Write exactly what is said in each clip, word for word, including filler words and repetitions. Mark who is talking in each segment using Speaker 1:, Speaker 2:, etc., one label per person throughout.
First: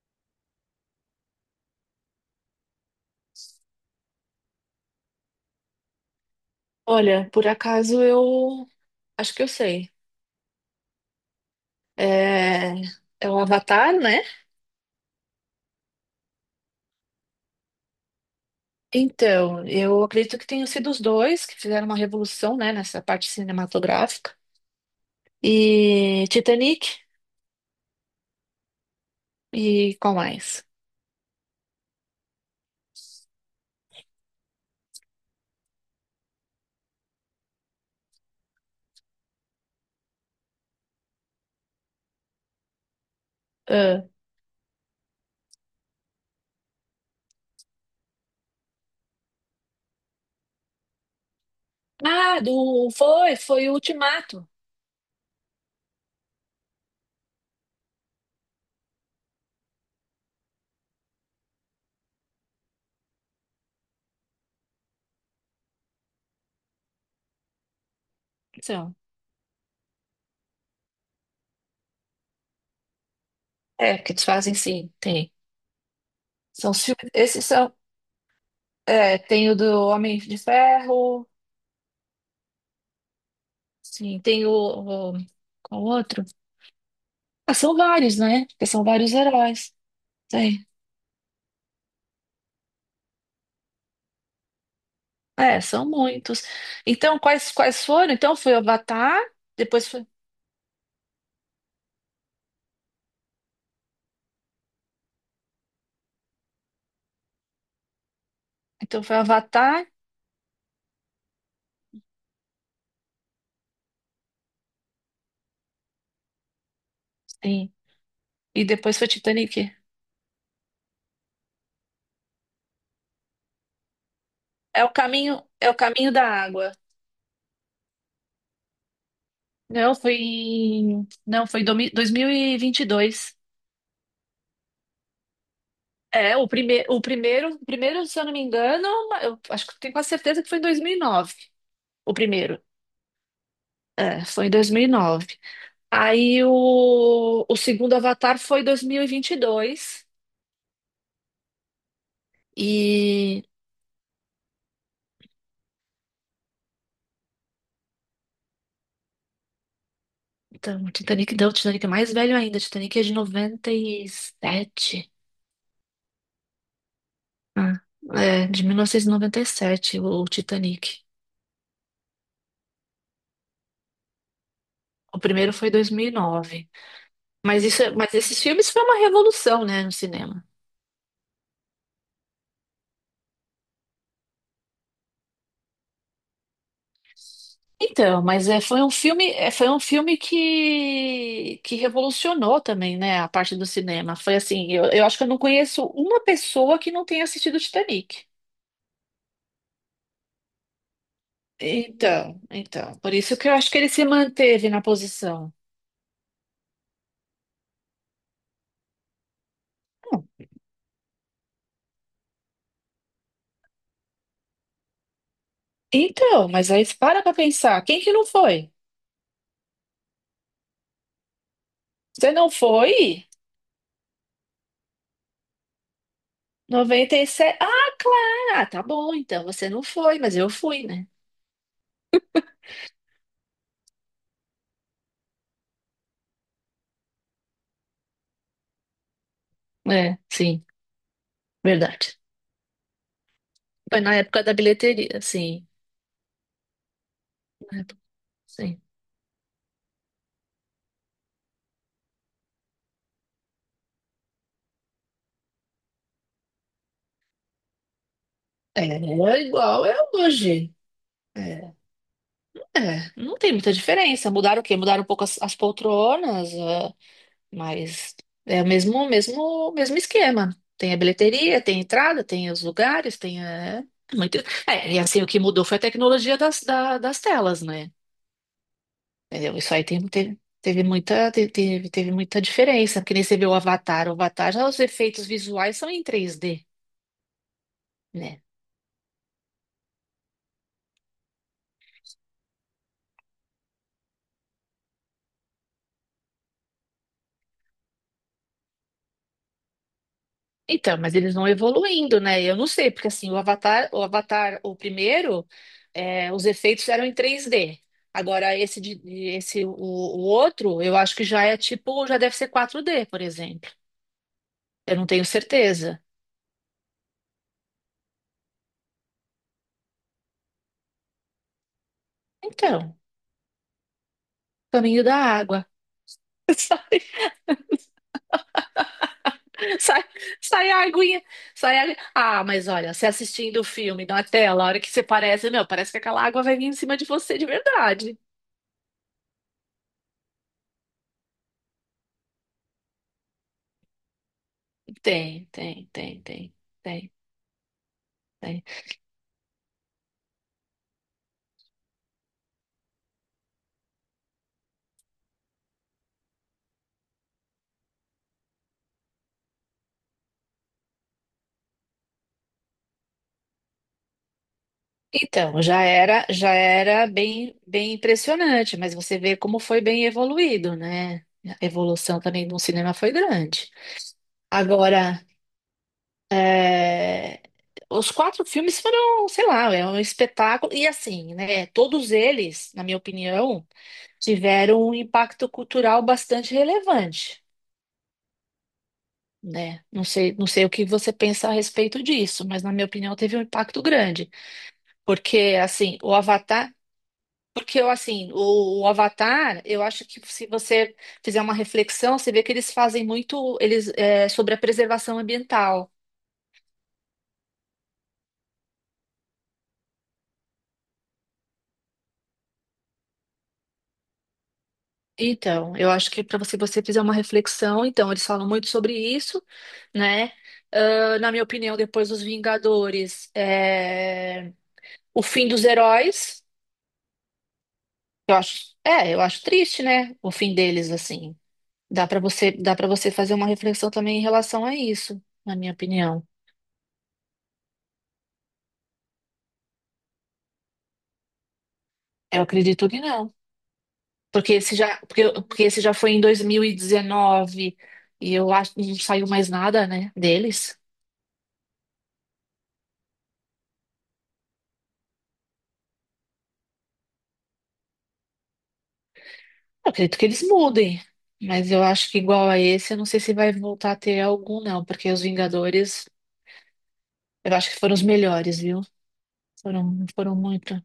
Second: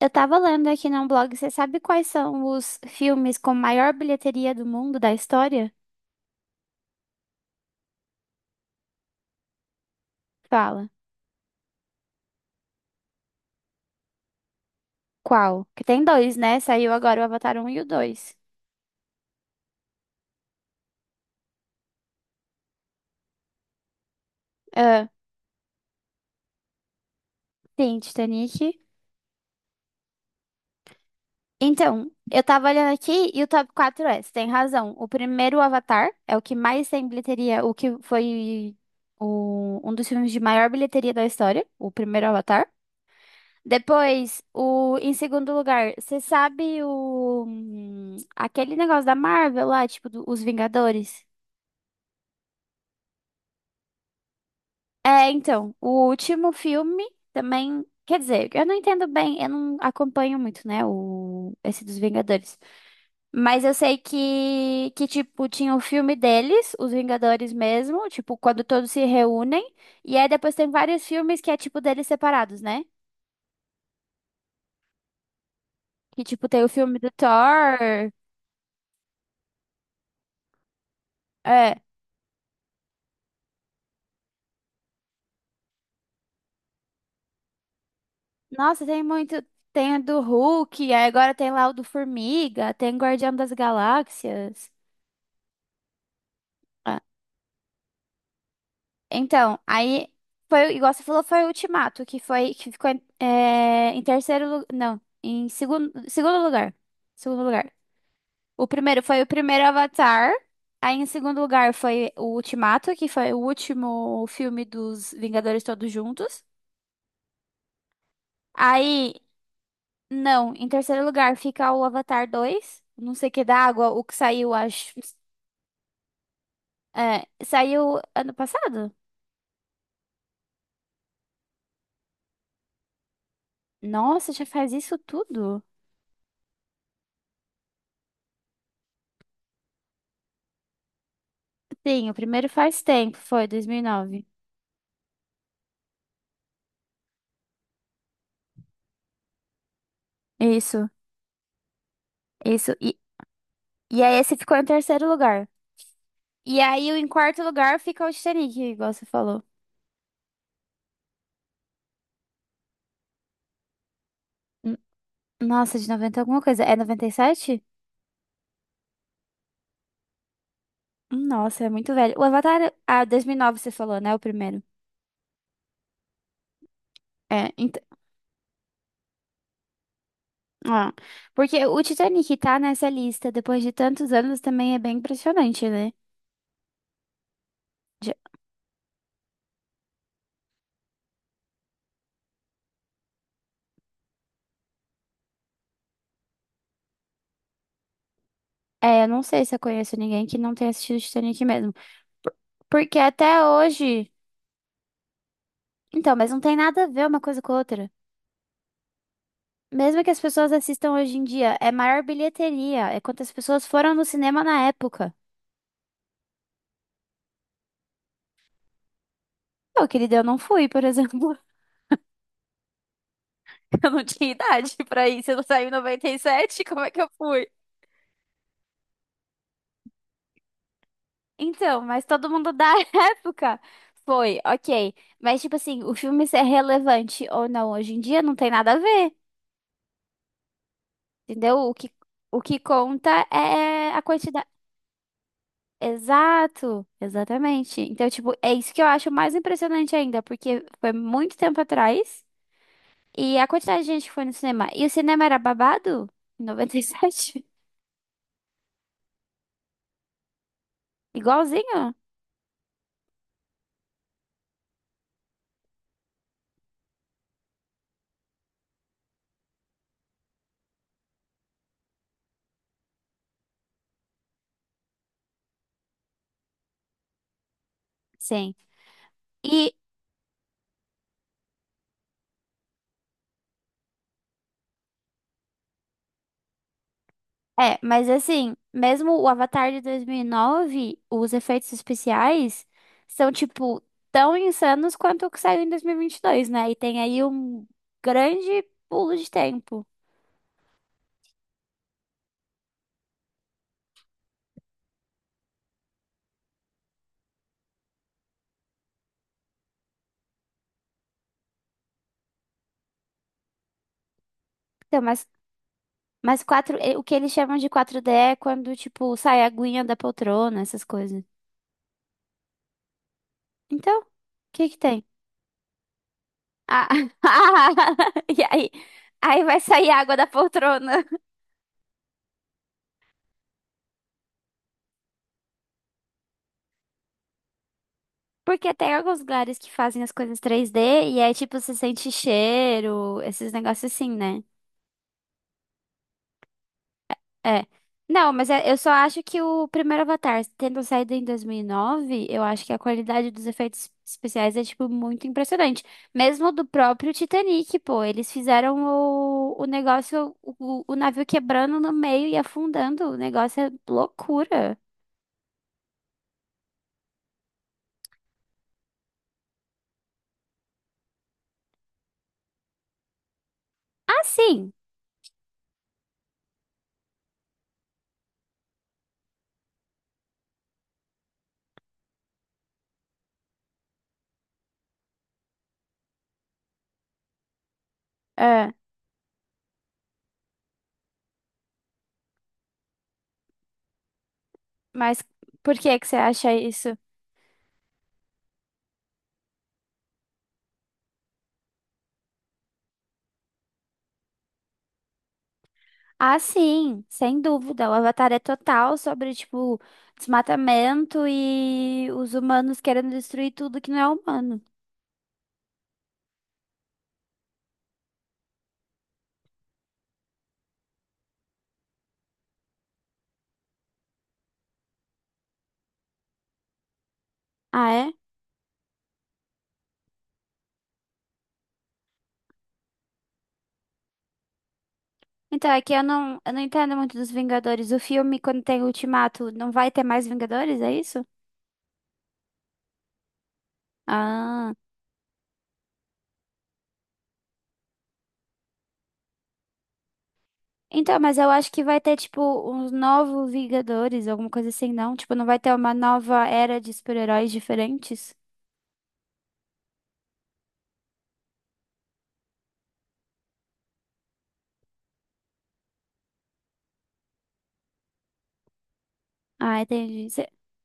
Speaker 1: Eu tava lendo aqui num blog, você sabe quais são os filmes com maior bilheteria do mundo da história?
Speaker 2: Olha, por acaso eu acho que eu sei.
Speaker 1: Fala.
Speaker 2: É, é o Avatar, né?
Speaker 1: Qual? Que tem dois, né? Saiu agora o Avatar um e o dois.
Speaker 2: Então, eu acredito que tenham sido os dois que fizeram uma revolução, né, nessa parte cinematográfica.
Speaker 1: Ah,
Speaker 2: E Titanic
Speaker 1: sim, Titanic.
Speaker 2: e qual mais?
Speaker 1: Então, eu tava olhando aqui e o top quatro é, você tem razão. O primeiro, o Avatar, é o que mais tem bilheteria, o que foi o- um dos filmes de maior bilheteria da história, o primeiro Avatar.
Speaker 2: Ah,
Speaker 1: Depois, o, em segundo lugar, você sabe o, hum, aquele negócio da Marvel lá, tipo, do- os Vingadores?
Speaker 2: ah, do foi, foi o Ultimato.
Speaker 1: É, então, o último filme também, quer dizer, eu não entendo bem, eu não acompanho muito, né, o, esse dos Vingadores. Mas eu sei que, que, tipo, tinha o filme deles, os Vingadores mesmo, tipo, quando todos
Speaker 2: São.
Speaker 1: se reúnem. E aí depois tem vários filmes que é, tipo, deles separados, né?
Speaker 2: É, que eles fazem sim, tem.
Speaker 1: Que, tipo, tem o
Speaker 2: São os
Speaker 1: filme
Speaker 2: filmes-
Speaker 1: do
Speaker 2: esses são,
Speaker 1: Thor.
Speaker 2: é, tem o do Homem de Ferro,
Speaker 1: É.
Speaker 2: sim, tem o, o qual outro? Ah, são vários, né? Porque são
Speaker 1: Nossa, tem
Speaker 2: vários
Speaker 1: muito.
Speaker 2: heróis.
Speaker 1: Tem o do Hulk, aí agora tem lá o do Formiga, tem Guardião das Galáxias.
Speaker 2: É, são muitos.
Speaker 1: Ah,
Speaker 2: Então, quais, quais foram? Então, foi Avatar,
Speaker 1: então,
Speaker 2: depois foi.
Speaker 1: aí foi, igual você falou, foi o Ultimato, que foi, que ficou em, é, em terceiro lugar. Não, em segundo, segundo lugar. Segundo lugar. O
Speaker 2: Então,
Speaker 1: primeiro
Speaker 2: foi
Speaker 1: foi o primeiro
Speaker 2: Avatar,
Speaker 1: Avatar. Aí em segundo lugar foi o Ultimato, que foi o último filme dos Vingadores Todos Juntos.
Speaker 2: sim. E depois foi
Speaker 1: Aí,
Speaker 2: Titanic.
Speaker 1: não, em terceiro lugar fica o Avatar dois. Não sei o que da água, o que saiu,
Speaker 2: É o
Speaker 1: acho.
Speaker 2: caminho, é o caminho da água.
Speaker 1: É, saiu ano passado?
Speaker 2: Não, foi. em- Não, foi em domi- dois mil e vinte e dois.
Speaker 1: Nossa, já faz isso tudo?
Speaker 2: É, o, prime... o primeiro, o primeiro, se eu não me engano, eu acho que tenho quase certeza que foi em dois mil e nove.
Speaker 1: Sim,
Speaker 2: O
Speaker 1: o primeiro
Speaker 2: primeiro.
Speaker 1: faz tempo, foi
Speaker 2: É,
Speaker 1: dois mil e nove.
Speaker 2: foi em dois mil e nove. Aí o, o segundo Avatar foi em dois mil e vinte e dois.
Speaker 1: Isso, isso. E,
Speaker 2: E
Speaker 1: e aí esse ficou em terceiro lugar. E aí o- em quarto lugar fica o Titanic, igual você falou.
Speaker 2: Então, o Titanic deu, o Titanic é mais velho ainda. O Titanic é de
Speaker 1: N-
Speaker 2: noventa e sete.
Speaker 1: Nossa, de noventa alguma coisa. É noventa e sete?
Speaker 2: Ah, é, de mil novecentos e e noventa e sete, o Titanic.
Speaker 1: Nossa, é muito velho. O Avatar, ah, dois mil e nove você falou, né? O primeiro.
Speaker 2: O primeiro foi dois mil e nove.
Speaker 1: É,
Speaker 2: Mas
Speaker 1: ent-
Speaker 2: isso, é- mas esses filmes foi uma revolução, né, no cinema.
Speaker 1: ah, Porque o Titanic tá nessa lista depois de tantos anos também é bem impressionante, né? De-
Speaker 2: Então, mas é, foi um filme, é, foi um filme que, que revolucionou também, né, a parte do cinema. Foi assim, eu, eu acho que eu não conheço uma pessoa que não tenha assistido Titanic.
Speaker 1: É, eu não sei se eu conheço ninguém que não tenha assistido Titanic mesmo.
Speaker 2: Então,
Speaker 1: Porque
Speaker 2: então, por isso
Speaker 1: até
Speaker 2: que eu acho que ele se
Speaker 1: hoje.
Speaker 2: manteve na posição.
Speaker 1: Então, mas não tem nada a ver uma coisa com a outra. Mesmo que as pessoas assistam hoje em dia, é maior bilheteria. É quantas pessoas foram no cinema na época.
Speaker 2: Então, mas aí para pra pensar, quem que não foi?
Speaker 1: Eu, querida, eu não fui, por exemplo.
Speaker 2: Você não foi?
Speaker 1: Eu não tinha idade pra ir. Se eu não saí em noventa e sete como é que eu fui?
Speaker 2: noventa e sete. Ah, claro. Ah, tá bom, então você não foi, mas eu fui, né?
Speaker 1: Então, mas todo mundo da época foi, ok. Mas, tipo assim, o filme ser relevante ou não hoje em dia não tem nada a ver.
Speaker 2: É, sim,
Speaker 1: Entendeu? O que,
Speaker 2: verdade.
Speaker 1: o que conta é
Speaker 2: Foi
Speaker 1: a
Speaker 2: na época
Speaker 1: quantidade.
Speaker 2: da bilheteria, sim.
Speaker 1: Exato,
Speaker 2: Na
Speaker 1: exatamente.
Speaker 2: época.
Speaker 1: Então, tipo, é isso que
Speaker 2: Sim.
Speaker 1: eu acho mais impressionante ainda, porque foi muito tempo atrás e a quantidade de gente que foi no cinema. E o cinema era babado? Em noventa e sete.
Speaker 2: É, é igual é hoje. É,
Speaker 1: Igualzinho?
Speaker 2: é, não tem muita diferença. Mudaram o quê? Mudaram um pouco as, as poltronas. Mas é o mesmo, mesmo, mesmo esquema. Tem a bilheteria, tem a entrada, tem os lugares, tem a... é, muito. É, e assim, o que mudou foi a tecnologia das, da- das telas, né?
Speaker 1: Sim.
Speaker 2: Entendeu?
Speaker 1: E,
Speaker 2: Isso aí tem, teve, teve muita, te- teve, teve muita diferença, porque nem você vê o Avatar. O Avatar, já os efeitos visuais são em três d,
Speaker 1: É, mas
Speaker 2: né?
Speaker 1: assim, mesmo o Avatar de dois mil e nove os efeitos especiais são, tipo, tão insanos quanto o que saiu em dois mil e e vinte e dois, né? E tem aí um grande pulo de tempo.
Speaker 2: Então, mas eles vão evoluindo, né? Eu não sei, porque assim, o Avatar, o Avatar, o primeiro, é, os efeitos eram em três D. Agora, esse, de, de- esse o, o outro, eu acho que já é tipo, já deve ser quatro D, por exemplo. Eu
Speaker 1: Então,
Speaker 2: não tenho
Speaker 1: mas
Speaker 2: certeza.
Speaker 1: Mas quatro, eh, o que eles chamam de quatro d é quando, tipo, sai a aguinha da poltrona, essas coisas.
Speaker 2: Então,
Speaker 1: Então, o que que tem?
Speaker 2: caminho da água. Sai,
Speaker 1: Ah, e aí, aí vai sair
Speaker 2: sai,
Speaker 1: água da
Speaker 2: sai a
Speaker 1: poltrona.
Speaker 2: aguinha, sai a... Ah, mas olha, você assistindo o filme na tela, a hora que você parece, meu, parece que aquela água vai vir em cima de você de verdade.
Speaker 1: Porque tem alguns lugares que fazem as coisas três d e aí, tipo, você sente cheiro, esses negócios assim, né?
Speaker 2: Tem, tem, tem, tem, tem,
Speaker 1: É. Não, mas
Speaker 2: tem.
Speaker 1: é- eu só acho que o primeiro Avatar, tendo saído em dois mil e nove, eu acho que a qualidade dos efeitos especiais é, tipo, muito impressionante. Mesmo do próprio Titanic, pô. Eles fizeram o, o negócio, o, o navio quebrando no meio e afundando. O negócio é loucura.
Speaker 2: Então, já era, já era bem, bem impressionante, mas você vê como foi bem evoluído, né? A evolução também do cinema foi grande.
Speaker 1: Ah, sim.
Speaker 2: Agora, é, os quatro filmes foram, sei lá, é um espetáculo. E assim, né? Todos eles, na minha opinião, tiveram um impacto cultural bastante relevante,
Speaker 1: É,
Speaker 2: né? Não sei, não sei o que você pensa a respeito disso, mas na minha opinião teve um impacto grande.
Speaker 1: mas
Speaker 2: Porque,
Speaker 1: por que
Speaker 2: assim,
Speaker 1: que
Speaker 2: o
Speaker 1: você acha
Speaker 2: Avatar.
Speaker 1: isso?
Speaker 2: Porque eu, assim, o, o Avatar, eu acho que se você fizer uma reflexão, você vê que eles fazem muito eles, é, sobre a preservação ambiental.
Speaker 1: Ah, sim, sem dúvida. O Avatar é total sobre, tipo, desmatamento e os humanos querendo destruir tudo que não é humano.
Speaker 2: Então, eu acho que para você, você fizer uma reflexão, então, eles falam muito sobre isso, né? Ah, na minha opinião, depois dos Vingadores, é, o fim dos heróis,
Speaker 1: Ah, é?
Speaker 2: eu acho, é, eu acho triste, né? O fim deles, assim. Dá para você, dá para você fazer uma reflexão também em relação a isso, na
Speaker 1: Então,
Speaker 2: minha
Speaker 1: é que eu
Speaker 2: opinião.
Speaker 1: não, eu não entendo muito dos Vingadores. O filme, quando tem Ultimato, não vai ter mais Vingadores, é isso?
Speaker 2: Eu acredito que não. Porque
Speaker 1: Ah.
Speaker 2: esse já, porque, porque esse já foi em dois mil e dezenove e dezenove e eu acho que não saiu mais nada, né, deles.
Speaker 1: Então, mas eu acho que vai ter, tipo, uns novos Vingadores, alguma coisa assim, não? Tipo, não vai ter uma nova era de super-heróis diferentes?
Speaker 2: Eu acredito que eles mudem, mas eu acho que igual a esse, eu não sei se vai voltar a ter algum, não, porque os Vingadores, eu acho que foram os melhores, viu?
Speaker 1: Ah,
Speaker 2: Foram,
Speaker 1: entendi.
Speaker 2: foram
Speaker 1: Você
Speaker 2: muito.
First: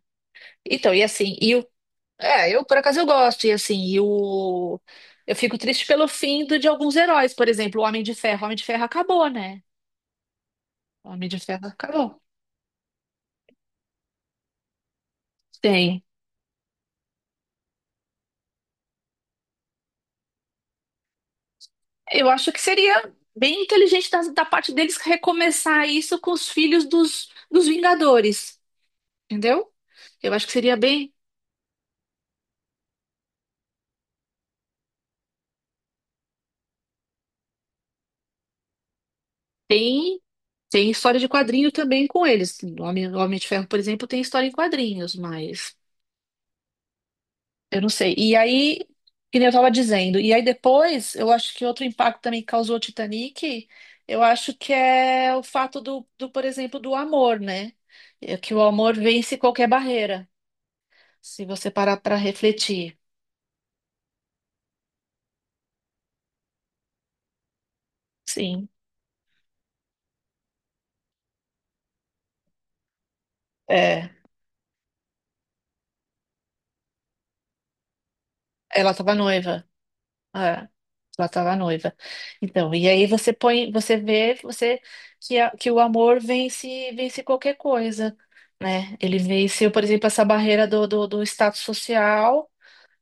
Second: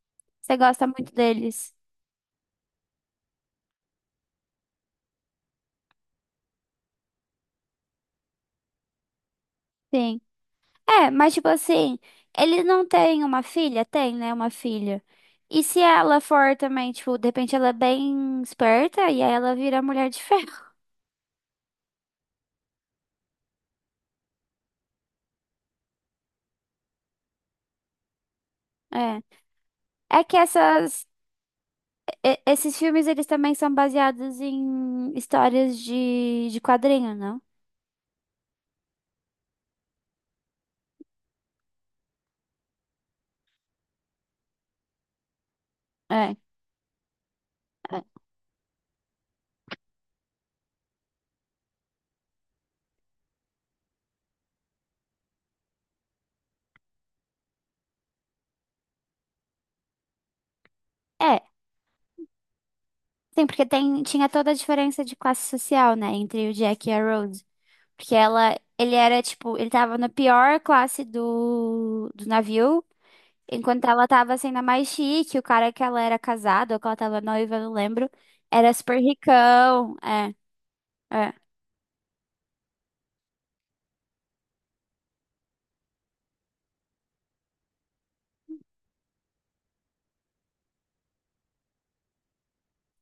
Speaker 1: gosta
Speaker 2: Então, e
Speaker 1: muito
Speaker 2: assim, e o,
Speaker 1: deles?
Speaker 2: é, eu por acaso eu gosto, e assim, e o, eu fico triste pelo fim do, de alguns heróis, por exemplo, o Homem de Ferro. O Homem de Ferro acabou, né?
Speaker 1: Sim.
Speaker 2: O
Speaker 1: É,
Speaker 2: Homem
Speaker 1: mas,
Speaker 2: de
Speaker 1: tipo
Speaker 2: Ferro
Speaker 1: assim,
Speaker 2: acabou.
Speaker 1: ele não tem uma filha? Tem, né? Uma filha. E se
Speaker 2: Tem.
Speaker 1: ela for também, tipo, de repente ela é bem esperta e aí ela vira Mulher de Ferro?
Speaker 2: Eu acho que seria bem inteligente da, da parte deles recomeçar isso com os filhos dos, dos Vingadores,
Speaker 1: É.
Speaker 2: entendeu?
Speaker 1: É
Speaker 2: Eu
Speaker 1: que
Speaker 2: acho que seria
Speaker 1: essas
Speaker 2: bem.
Speaker 1: E- esses filmes, eles também são baseados em histórias de, de quadrinho, não?
Speaker 2: Tem, tem história de quadrinho também com eles. O Homem, o Homem de Ferro, por exemplo, tem história em quadrinhos, mas
Speaker 1: É,
Speaker 2: eu não sei.
Speaker 1: é.
Speaker 2: E aí, que nem eu estava dizendo, e aí depois, eu acho que outro impacto também que causou o Titanic, eu acho que é o fato do, do, por exemplo, do amor, né? É que o amor vence qualquer barreira,
Speaker 1: É,
Speaker 2: se você parar para refletir.
Speaker 1: sim, porque tem, tinha toda a diferença de classe social, né, entre o Jack e a Rose. Porque ela,
Speaker 2: Sim.
Speaker 1: ele era, tipo, ele tava na pior classe do, do navio, enquanto ela
Speaker 2: É,
Speaker 1: tava sendo a mais chique, o cara que ela era casada, ou que ela tava noiva, eu não lembro, era
Speaker 2: ela
Speaker 1: super
Speaker 2: tava noiva.
Speaker 1: ricão. É,
Speaker 2: É, ela
Speaker 1: é,
Speaker 2: tava noiva. Então, e aí você põe, você vê, você que, a- que o amor vence, vence qualquer coisa, né? Ele venceu, por exemplo, essa barreira do, do, do status social.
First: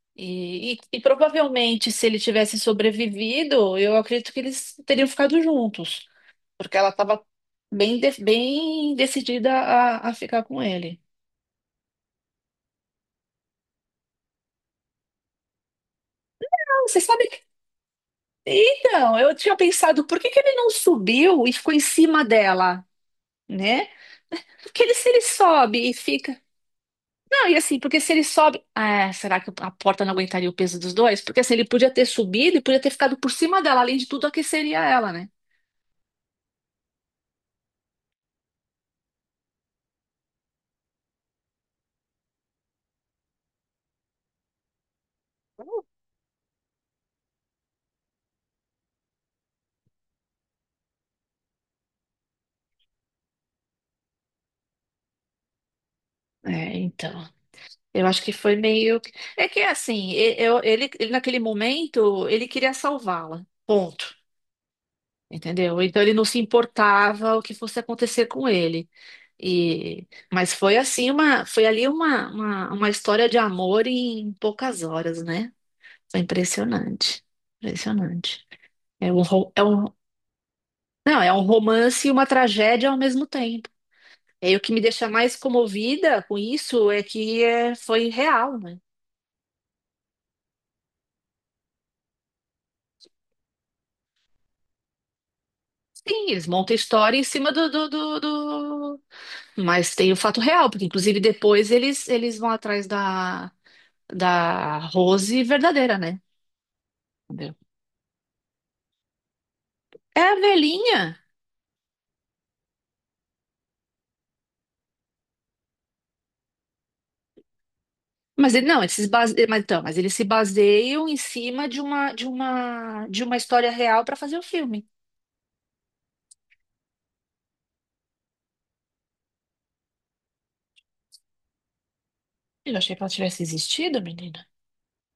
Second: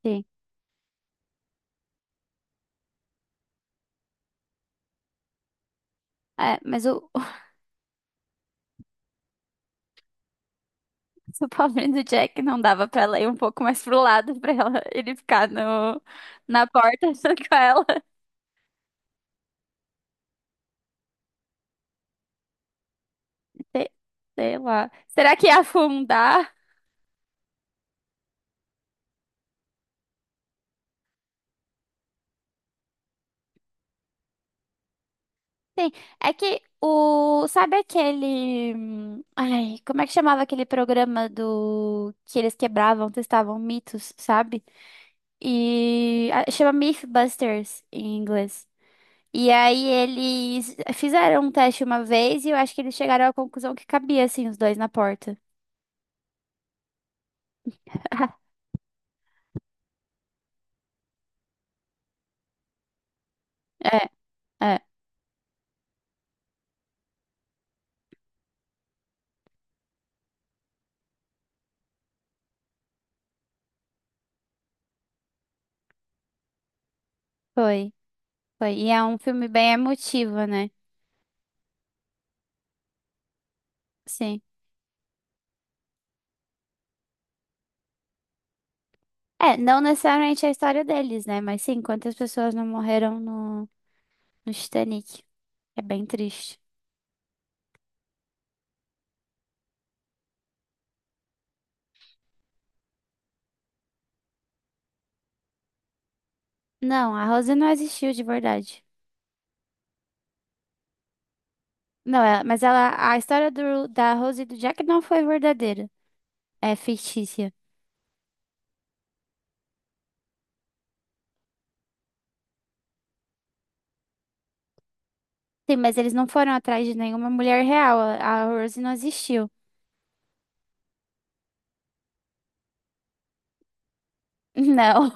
Speaker 1: sim.
Speaker 2: E, e, e provavelmente, se ele tivesse sobrevivido, eu acredito que eles teriam ficado juntos,
Speaker 1: É,
Speaker 2: porque
Speaker 1: mas
Speaker 2: ela
Speaker 1: o,
Speaker 2: estava bem, de- bem decidida a, a ficar com ele.
Speaker 1: Se o pobrinho do Jack não dava pra ela ir um pouco mais pro lado pra ela, ele ficar no, na
Speaker 2: Ah, você
Speaker 1: porta
Speaker 2: sabe.
Speaker 1: junto com ela.
Speaker 2: Então, eu tinha pensado, por que que ele não subiu e ficou em cima dela, né?
Speaker 1: Sei, sei
Speaker 2: Porque
Speaker 1: lá.
Speaker 2: ele, se ele
Speaker 1: Será que ia
Speaker 2: sobe e fica.
Speaker 1: afundar?
Speaker 2: Não, e assim, porque se ele sobe. Ah, será que a porta não aguentaria o peso dos dois? Porque assim, ele podia ter subido e podia ter ficado por cima dela. Além de tudo, aqueceria ela, né?
Speaker 1: Sim, é que o. Sabe aquele. hum, Ai, como é que chamava aquele programa do. Que eles quebravam, testavam mitos, sabe? E. ah, Chama Mythbusters em inglês. E aí eles fizeram um teste uma vez e eu acho que eles chegaram à conclusão que cabia, assim, os dois na porta.
Speaker 2: É, então. Eu acho que foi meio. É que assim, e- eu- ele, ele naquele momento, ele queria salvá-la. Ponto.
Speaker 1: É,
Speaker 2: Entendeu? Então ele não se importava o que fosse acontecer com ele. E mas foi assim uma, foi ali uma, uma, uma história de amor em poucas horas, né? Foi impressionante.
Speaker 1: foi,
Speaker 2: Impressionante.
Speaker 1: foi. E é
Speaker 2: É
Speaker 1: um
Speaker 2: um,
Speaker 1: filme
Speaker 2: ro- é
Speaker 1: bem
Speaker 2: um,
Speaker 1: emotivo, né?
Speaker 2: não, é um romance e uma tragédia ao mesmo tempo.
Speaker 1: Sim.
Speaker 2: E aí, o que me deixa mais comovida com isso é que é, foi real, né?
Speaker 1: É, não necessariamente a história deles, né? Mas sim, quantas pessoas não morreram no, no Titanic. É bem
Speaker 2: Sim, eles
Speaker 1: triste.
Speaker 2: montam a história em cima do, do, do, do- Mas tem o fato real, porque inclusive depois eles, eles vão atrás da, da Rose verdadeira, né?
Speaker 1: Não, a Rose
Speaker 2: Entendeu?
Speaker 1: não existiu de verdade.
Speaker 2: É a velhinha.
Speaker 1: Não, ela- Mas ela, a história do, da Rose e do Jack não foi verdadeira. É fictícia.
Speaker 2: Mas ele, não, eles se base... mas, então, mas eles se baseiam em cima de uma, de uma, de uma história real para fazer o filme.
Speaker 1: Sim, mas eles não foram atrás de nenhuma mulher real. A a Rose não existiu.
Speaker 2: Eu achei que ela tivesse existido, menina.
Speaker 1: Não.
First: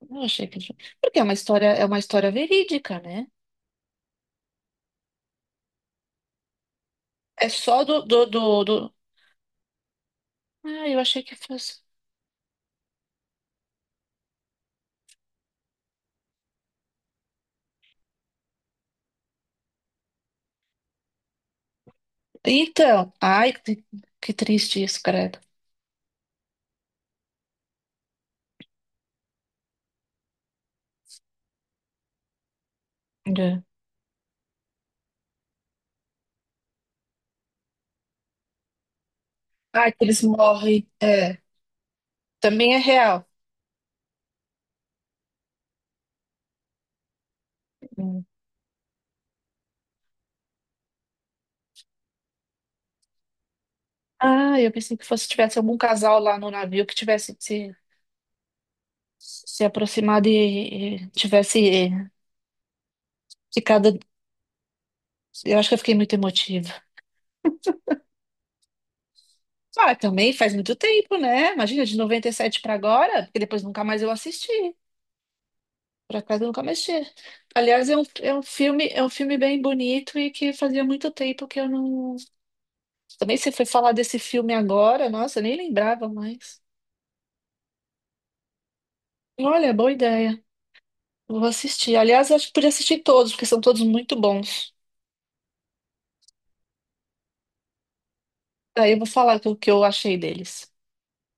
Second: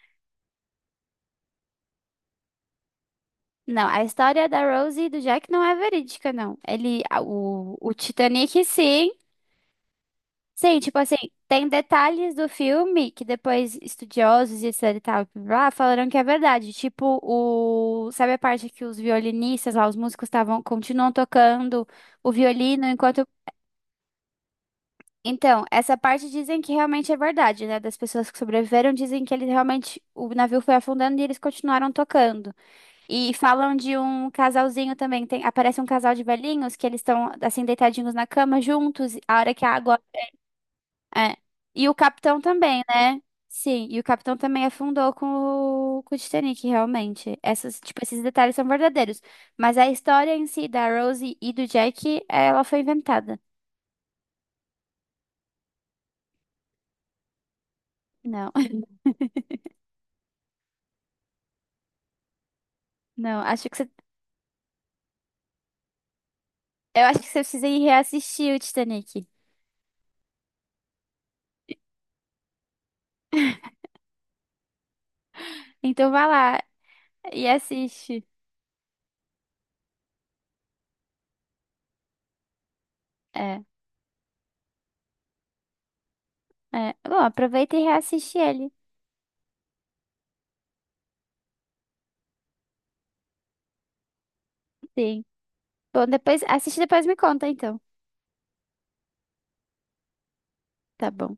Speaker 2: Eu achei que... Porque é uma história, é uma história verídica, né?
Speaker 1: Não, a história da Rose e do Jack não é verídica, não. Ele, a-
Speaker 2: É
Speaker 1: o,
Speaker 2: só
Speaker 1: o
Speaker 2: do, do,
Speaker 1: Titanic,
Speaker 2: do, do...
Speaker 1: sim. Sim,
Speaker 2: Ah,
Speaker 1: tipo
Speaker 2: eu
Speaker 1: assim,
Speaker 2: achei que
Speaker 1: tem
Speaker 2: fosse.
Speaker 1: detalhes do filme que depois estudiosos e etc e tal, blá, blá, falaram que é verdade. Tipo, o... sabe a parte que os violinistas lá, os músicos estavam, continuam tocando o violino
Speaker 2: Então,
Speaker 1: enquanto...
Speaker 2: ai, que que triste isso, credo.
Speaker 1: Então, essa parte dizem que realmente é verdade, né? Das pessoas que sobreviveram dizem que eles realmente, o navio foi afundando e eles continuaram tocando. E
Speaker 2: É.
Speaker 1: falam de um casalzinho também, tem, aparece um casal de velhinhos que eles estão assim deitadinhos na cama juntos, a hora que a
Speaker 2: Ai,
Speaker 1: água.
Speaker 2: que eles morrem.
Speaker 1: É.
Speaker 2: É,
Speaker 1: E o capitão
Speaker 2: também é
Speaker 1: também, né?
Speaker 2: real.
Speaker 1: Sim, e o capitão também afundou com o, com o Titanic, realmente. Essas, tipo, esses
Speaker 2: Hum.
Speaker 1: detalhes são verdadeiros. Mas a história em si da Rose e do Jack, ela foi inventada.
Speaker 2: Ah, eu pensei que fosse tivesse algum casal lá no navio que tivesse se,
Speaker 1: Não,
Speaker 2: se aproximado e, e tivesse é,
Speaker 1: não, acho que você,
Speaker 2: ficado. Eu acho que eu fiquei muito emotiva.
Speaker 1: eu acho que você precisa ir reassistir o Titanic.
Speaker 2: Ah, também faz muito tempo, né? Imagina, de noventa e sete para agora, porque depois nunca mais eu assisti.
Speaker 1: Então
Speaker 2: Por
Speaker 1: vá
Speaker 2: acaso eu
Speaker 1: lá
Speaker 2: nunca mais assisti.
Speaker 1: e
Speaker 2: Aliás, é um,
Speaker 1: assiste.
Speaker 2: é um filme, é um filme bem bonito e que fazia muito tempo que eu não. Também você
Speaker 1: É,
Speaker 2: foi falar desse filme agora, nossa, eu nem lembrava mais.
Speaker 1: é. Bom, aproveita e reassiste ele.
Speaker 2: Olha, boa ideia. Vou assistir. Aliás, eu acho que podia assistir todos, porque são todos muito bons.
Speaker 1: Sim. Bom, depois, assiste e depois me conta, então.
Speaker 2: Aí eu vou falar o que eu achei deles.
Speaker 1: Tá bom.